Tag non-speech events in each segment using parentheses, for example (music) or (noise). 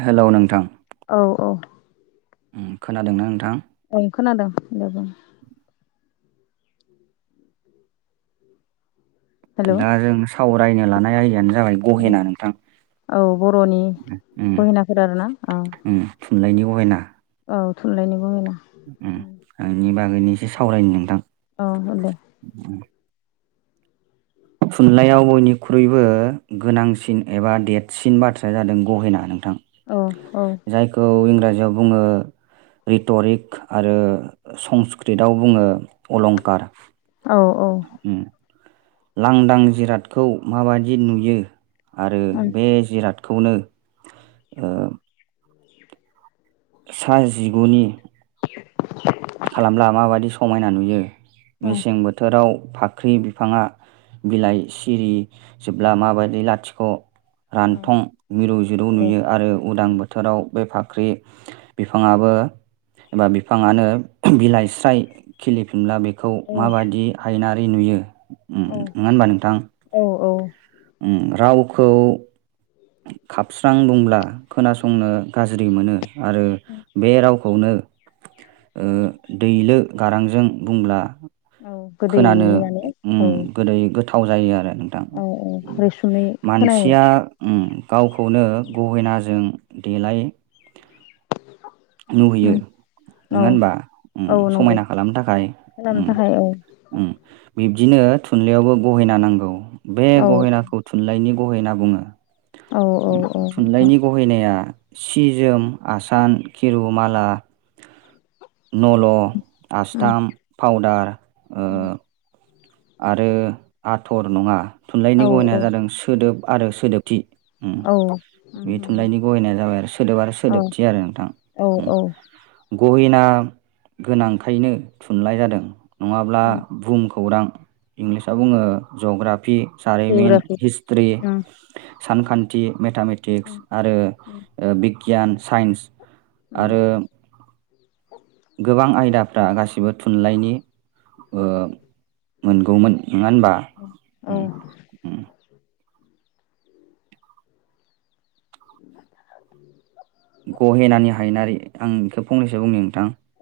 Hello नोंथां औ औ खोनादोंना नोंथां? औ खोनादों लोगो हेलौ दा जों सावरायनो लानाय आयदायानो जाबाय गहेना नोंथां औ बर'नि उम गहेनाफोर आरोना औ उम। थुनलायनि गहेना औ थुनलायनि गहेना ओ बेनि बागैनो एसे सावरायनो नोंथां। औ दे। थुनलाइयाव बयनिख्रुइबो गोनांसिन एबा देरसिन बाथ्राया जादों गहेना नों- थां औ औ जायखौ इंराजि याव बुङो रिटरिक आरो संस्कृतआव बुङो अलंखार औ औ ओं लांदां जिरादखौ माबायदि नुयो आरो ओं बे जिरादखौ खौनो सा जिगुनि खालामब्ला माबादि समायना नुयो औ मेसें बोथोराव फाख्रि बिफाङा बिलाइ सिरि जोबब्ला माबायदि लाथिख' औ रान्थं मिरौ जिरौ औ नुयो आरो उदां बोथोराव बे फा ख्रि बिफांआबो एबा बिफाङानो बिलाइ स्राय खिलिफिनब्ला बेखौ माबादि हायनारि नुयो? नङा होनबा नोंथां औ उम रावखौ खाबस्रां बुंब्ला खोनासंनो गाज्रि मोनो आरो बे राव खौनो दैलो गारांजों बुंब्ला औ खोनानो गोदैयो माने उम औ गोदै गोथाव जायो आरो। नोंथां औ औ रैसुमै खोनायो मानसिया उम गावखौनो गहेनाजों देलाय नुहैयो उम औ नङा होनबा उम औ नंगौ समायना खालामनो थाखाय खालामनो उम थाखाय औ उम बिदिनो थुनलाइयावबो गहेना नांगौ बे औ गहेनाखौ थुनलाइनि गहेना बुङो। औ औ औ नोंथां थुनलाइनि गहायनाया सि जोम आसान खिर' माला नल' उम आसस्थाम पावदार ओ उम आरो आथर नङा थुनलाइनि औ गनाया जादों सोदोब आरो सोदोबथि उम औ उम बे उम थुनलाइनि गहायनाया जाबाय आरो सोदोब आरो औ सोदोबथि आरो नोंथां औ उम औ गहिना गोनांखायनो थुनलाइ जादों नङाब्ला उम बुहुम खौरां इंलिसाव बुङो जग्राफि जारिमिन जिअ'ग्राफि हिस्ट्रि उम सानखान्थि मेथामेटिक्स आरो उम ओ- बिगियान साइन्स आरो उम गोबां आयदाफ्रा गासिबो थुनलाइनि ओ- मोनगौमोन नङा होनबा औ उम उम (unintelligible) गहेनानि हायनारि आं बेखौ फंनैसो बुंनि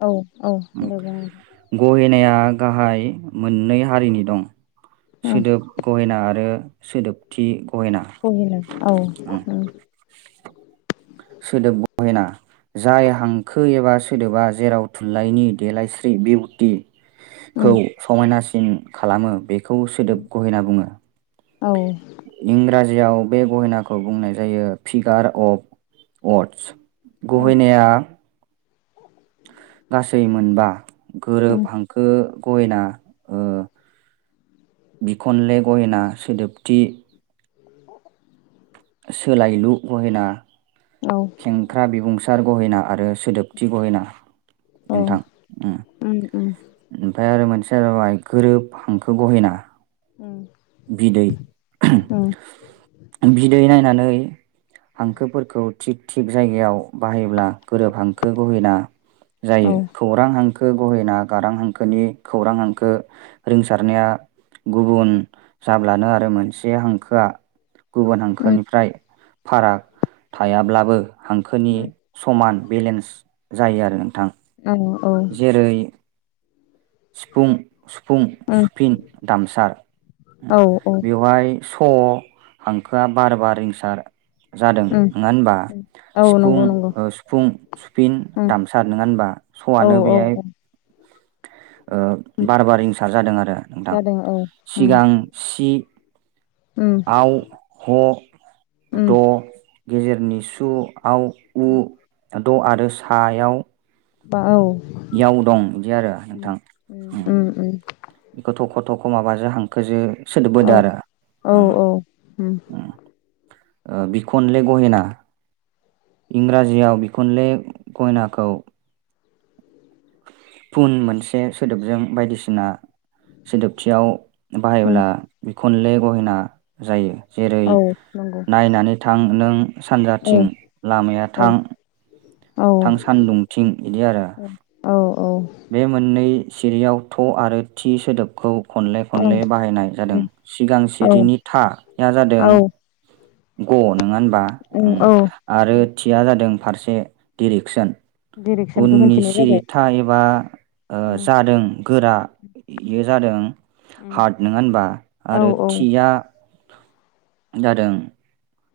औ औ दे बुं नोंथां। गहेनाया दा गाहाय मोननै हारिनि दं उम सोदोब गहेना आरो सोदोबथि गहेना बहला औ उम सोदोब गहेना जाय हांखो एबा सोदोबा जेराव थुनलाइनि देलायस्रि बिउटि खौ उम समायनासिन खालामो बेखौ सोदोब गहेना बुङो औ इंराजियाव बे गहेनाखौ बुंनाय जायो फिगार अफ अर्टस उम गहेनाया गासै मोनबा गोरोब उम हांखो गहेना ओ बिखनले गहेना सोदोबथि (unintelligible) सोलायलु गहेना औ खेंख्रा बिबुंसार गहेना आरो सोदोबथि गहेना औ नोंथां उम ओमफ्राय आरो मोनसे जाबाय गोरोब हांखो गहेना उम बिदै- औ उम बिदै नायनानै हांखोफोरखौ थिग थिग जायगायाव बाहायोब्ला गोरोबहांखो गहेना औ जायो खौरां हांखो गहेना गारां हांखोनि खौरां हांखो रिंसारनाया गुबुन जाब्लानो आरो मोनसे हांखोआ गुबुन उम हांखोनिफ्राय फाराग थायाब्लाबो हांखोनि समान बेलेन्स जायो आरो नोंथां औ औ जेरै सिफुं सुफुं सुफिन दामसार औ बेवहाय स' हांखोआ बार बार रिंसार जादों उम नङा होनबा औ सिफुं नंगौ नंगौ ओ- सुफुं सुफिन उम दामसार नङा होनबा औ स'आनो औ बेहाय औ ओ- बार बार रिंसार जादों आरो नोंथां जादों औ उम सिगां सि उम आव ह उम द' गेजेरनि सु हाव उ द' आरो सायाव बा औ इयाव दं बिदि आरो उम नोंथां ओम उम उम गोथ'खौथ'खौ माबाजों हांखोजो सोदोबबोदो औ आरो औ ओम औ उम ओम ओ बिखनले गहेना इंराजियाव बिखुनले गहेनाखौ फुन मोनसे सोदोबजों बायदिसिना सोदोबथियाव उम बाहायोब्ला बिखनले गहेना जायो जेरै औ नंगौ नायनानै थां नों सानजाथिं औ लामाया औ थां औ थां सान्दुंथिं बिदि आरो औ औ ओं बे मोननै सिरियाव थ' आरो थि सोदोबखौ खनले खनले बाहायनाय जादों उम सिगां औ सिरिनि थाया जादों औ ग नंङा होनबा उम ओं औ आरो थिया जादों फारसे डिरेक्सन। डिरेक्सनखौ उननि खोन्थिनाय जाबाय सिरिथा एबा ओ उम जादों गोरा एयो जादों हार्ट नङा होनबा औ आरो औ थिया जादों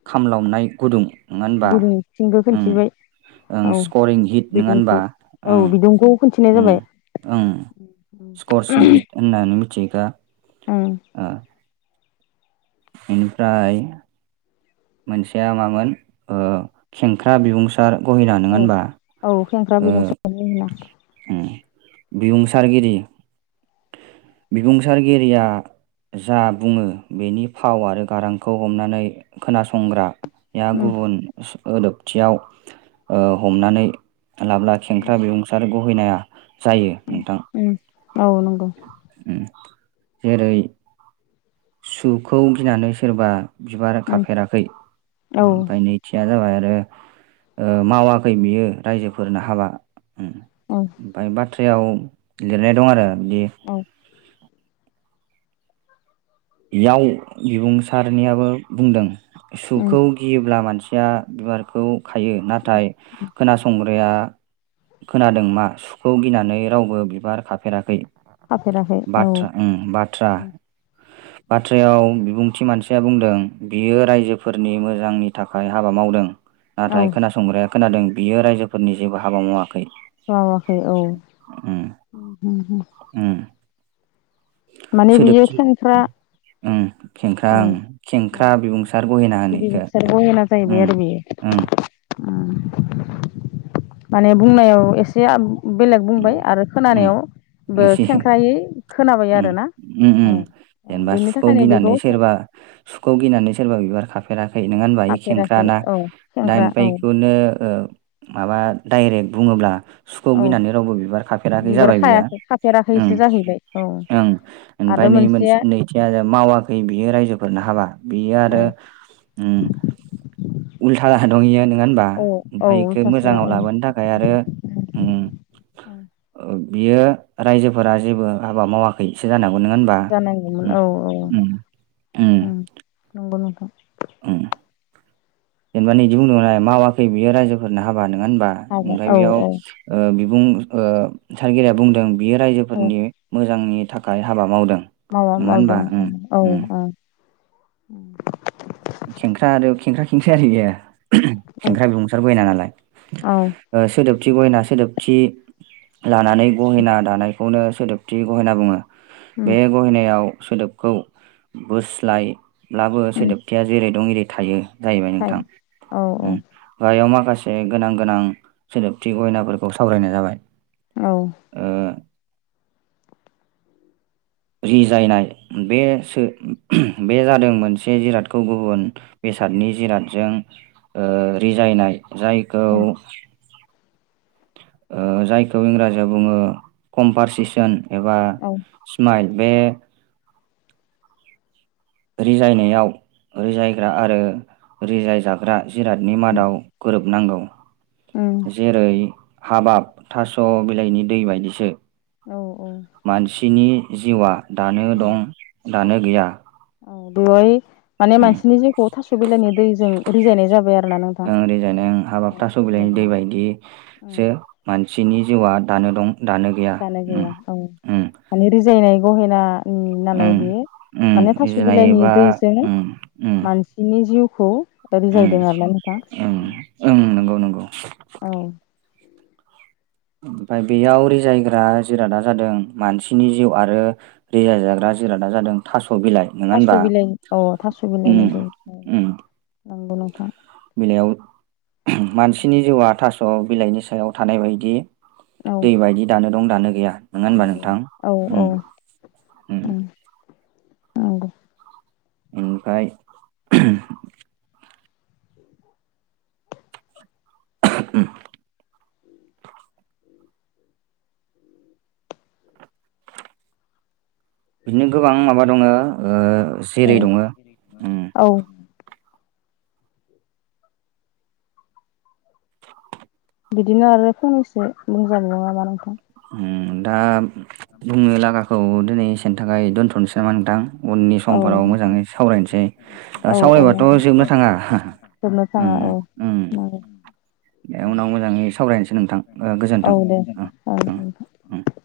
खामलावनाय गुदुं। नंङा होनबा? गुदुंथिंबो ओं खोन्थिबाय ओं औ स्क'रिं हिट नंङा होनबा बिदुंखौ औ ओं बिदुंखौ खोन्थिनाय ओं जाबाय ओं। स्क'र सिंहित होननानै मिथियोखा उम ओ इनिफ्राय मोनसेया मामोन ओ खेंख्रा बिबुंसार गहिला नंङा औ होनबा औ खेंख्रा ओ बिदुं सारनाय होना उम बिबुंसारगिरि बिबुंसारगिरिया जा बुंङो बेनि फाव आरो गारांखौ हमनानै खोनासंग्रा या उम गुबुन सोदोबथियाव ओ हमनानै लाब्ला खेंख्रा बिबुंसार गहैनाया जायो उम नोंथां उम औ नंगौ उम जेरै सुखौ गिनानै सोरबा बिबारा उम खाफेराखै औ ओमफाय नैथिया जाबाय आरो ओ मावाखै बियो रायजोफोरनो हाबा उम औ ओमफाय बा बेयाव लिरनाय दं आरो बिदि औ। बेयाव बिबुंसारनियाबो बुंदों उम सुखौ गियोब्ला मान खोथिया दुवारखौ खायो नाथाय खोनासंग्राया खोनादों मा सुखौ गिनानै रावबो बिबार खाफेराखै। खाफेराखै औ बाथ्रा उम बाथ्रा। बाथ्रायाव बिबुंथि मानसिया बुंदों बियो रायजोफोरनि मोजांनि थाखाय हाबा मावदों। औ नाथाय खोनासंग्राया खोनादों बियो रायजोफोरनि जेबो हाबा मावाखै। मावाखै औ ओम उम उम। ओम माने बियो खेंख्रा ओं। खेंख्रा औ ओं खेंख्रा औ बिबुंसार गहेना होनो बिदिनो एखो बिसोर ओं ओं। उम माने बुंनायाव एसे बेलेग बुंबाय ओम आरो ओम खोनानायावबो एसे खेंख्रायै खोनाबाय उम आरोना। उम औ उम जेनेबा बेनि सुखौ थाखायनो बेखौ गिनानै सोरबा सुखौ गिनानै सोरबा बिबार खा यो नोंङा होनबा बे खाफेराखै खेंख्राना औ दा खेंख्रा ओमफ्राय औ बेखौनो ओ माबा डाइरेक्ट बुंङोब्ला सुखौ औ गिनानै रावबो बिबार खाफेराखै बिबार जाबाय बियो खायाखै ओं। खाफेराखैसो जाहैबाय औ ओं ओमफाय आरो नै मोनसे मोनसेया नैथिया मावाखै बियो रायजोफोरनो हाबा बियो औ आरो उम। उल्था दंयो नोङा होनबा औ औ ओमफाय बेखौ उल्थासो मोजाङाव ओं लाबोनो थाखाय आरो उम। ओं ओ बियो रायजोफोरा जेबो हाबा मावाखैसो जानांगौ। औ नंङा होनबा? जानांगौमोन उम औ औ उम उम। ओं नंगौ नोंथां ओं जेनेबा नैदि बुंदोंमोन मावाखै बियो रायजोफोरनो हाबा नंङा होनबा? हाबाय ओमफाय औ बेयाव औ ओ बिबुं ओ सारगिरिया बुंदों बियो औ रायजोफोरनि मोजांनि थाखाय हाबा मावदों। मावा नङा होनबा मावदों उम औ उम ओं। खेंख्रा आरो खेंख्रा खेंख्रि आरो एयो। (unintelligible) खेंख्रा बिबुंसार गयना नालाय औ ओ सोदोबथि गयना सोदोबथि लानानै गहेना दानायखौनो सोदोबथि गहेना बुंङो उम बे गहेनायाव सोदोबखौ बोस्लायब्लाबो उम सोदोबथिया जेरै दं एरै थायो। जाहैबाय नोंथां थायो ओम औ गाहायाव माखासे माखासे गोनां गोनां सोदोबथि गहेनाफोरखौ सावरायनाय जाबाय। औ ओ रिजायनाय बे सो बे जादों मोनसे जिरादखौ गुबुन बे बेसादनि जिरादजों ओ रिजायनाय जायखौ औ ओ जायखौ इंराजिया बुङो कम्पारसिसन एबा औ सिमाइल। बे रिजायनायाव रिजायग्रा आरो रिजाय जाग्रा जिरादनि मादाव गोरोबनांगौ। उम जेरै हाबाब थास' बिलाइनि दै बायदिसो। औ औ। सिनि जिउआ दानो दं दानो गैया। औ बेवहाय माने उम मानसिनि जिउखौ थास' बिलानि दैजों रिजायनाय जाबाय आरो ना नोंथां। रिजायनाय ओं हाबाब थास'बिलानि दैबायदिसो मानसिनि जिउआ दानो दं गैया दानो उम गैया औ। उम माने रिजायनाय गहेना नालाय उम बे उम माने थास' बिलाइनि रिजायनायबा दैजों उम उम मानसिनि जिउ खौ उम रिजायदों आरोना नोंथां। उम ओम ओं नंगौ नंगौ औ। ओमफाय बेयाव रिजायग्रा जिरादा जादों मानसिनि जिउ आरो रिजाय जाग्रा जिरादा जादों थास' बिलाइ नङा थास' होनबा बिलाइ औ थास' उम बिलाइनि दै औ। उम नंगौ नोंथां। बिलाइयाव मानसिनि जिउआ थास' बिलाइनि सायाव थानाय बायदि औ दै बायदि दानो दं दानो गैया नङा जानो होनोमबा नोंथां? गैया औ ओम। नोंगौ। ओमफाय उम बिदिनो गोबां माबा दङ ओ जेरै दङ ओं औ बिदिनो आरो फंनैसो बुंजागोन नामा नोंथां? ओम दा बुंनो लागाखौ दिनै एसेनि थाखाय दोनथ' नसै नामा नोंथां उननि औ समफोराव मोजाङै सावरायनोसै औ सावरायबाथ' जोबनो नोंथां थाङा। जोबनो थाङा औ नंगौ। दे उनाव मोजाङै सावरायनसै नोंथां। ओ औ गोजोन्थों दे उम जागोन उम उम नोंथां।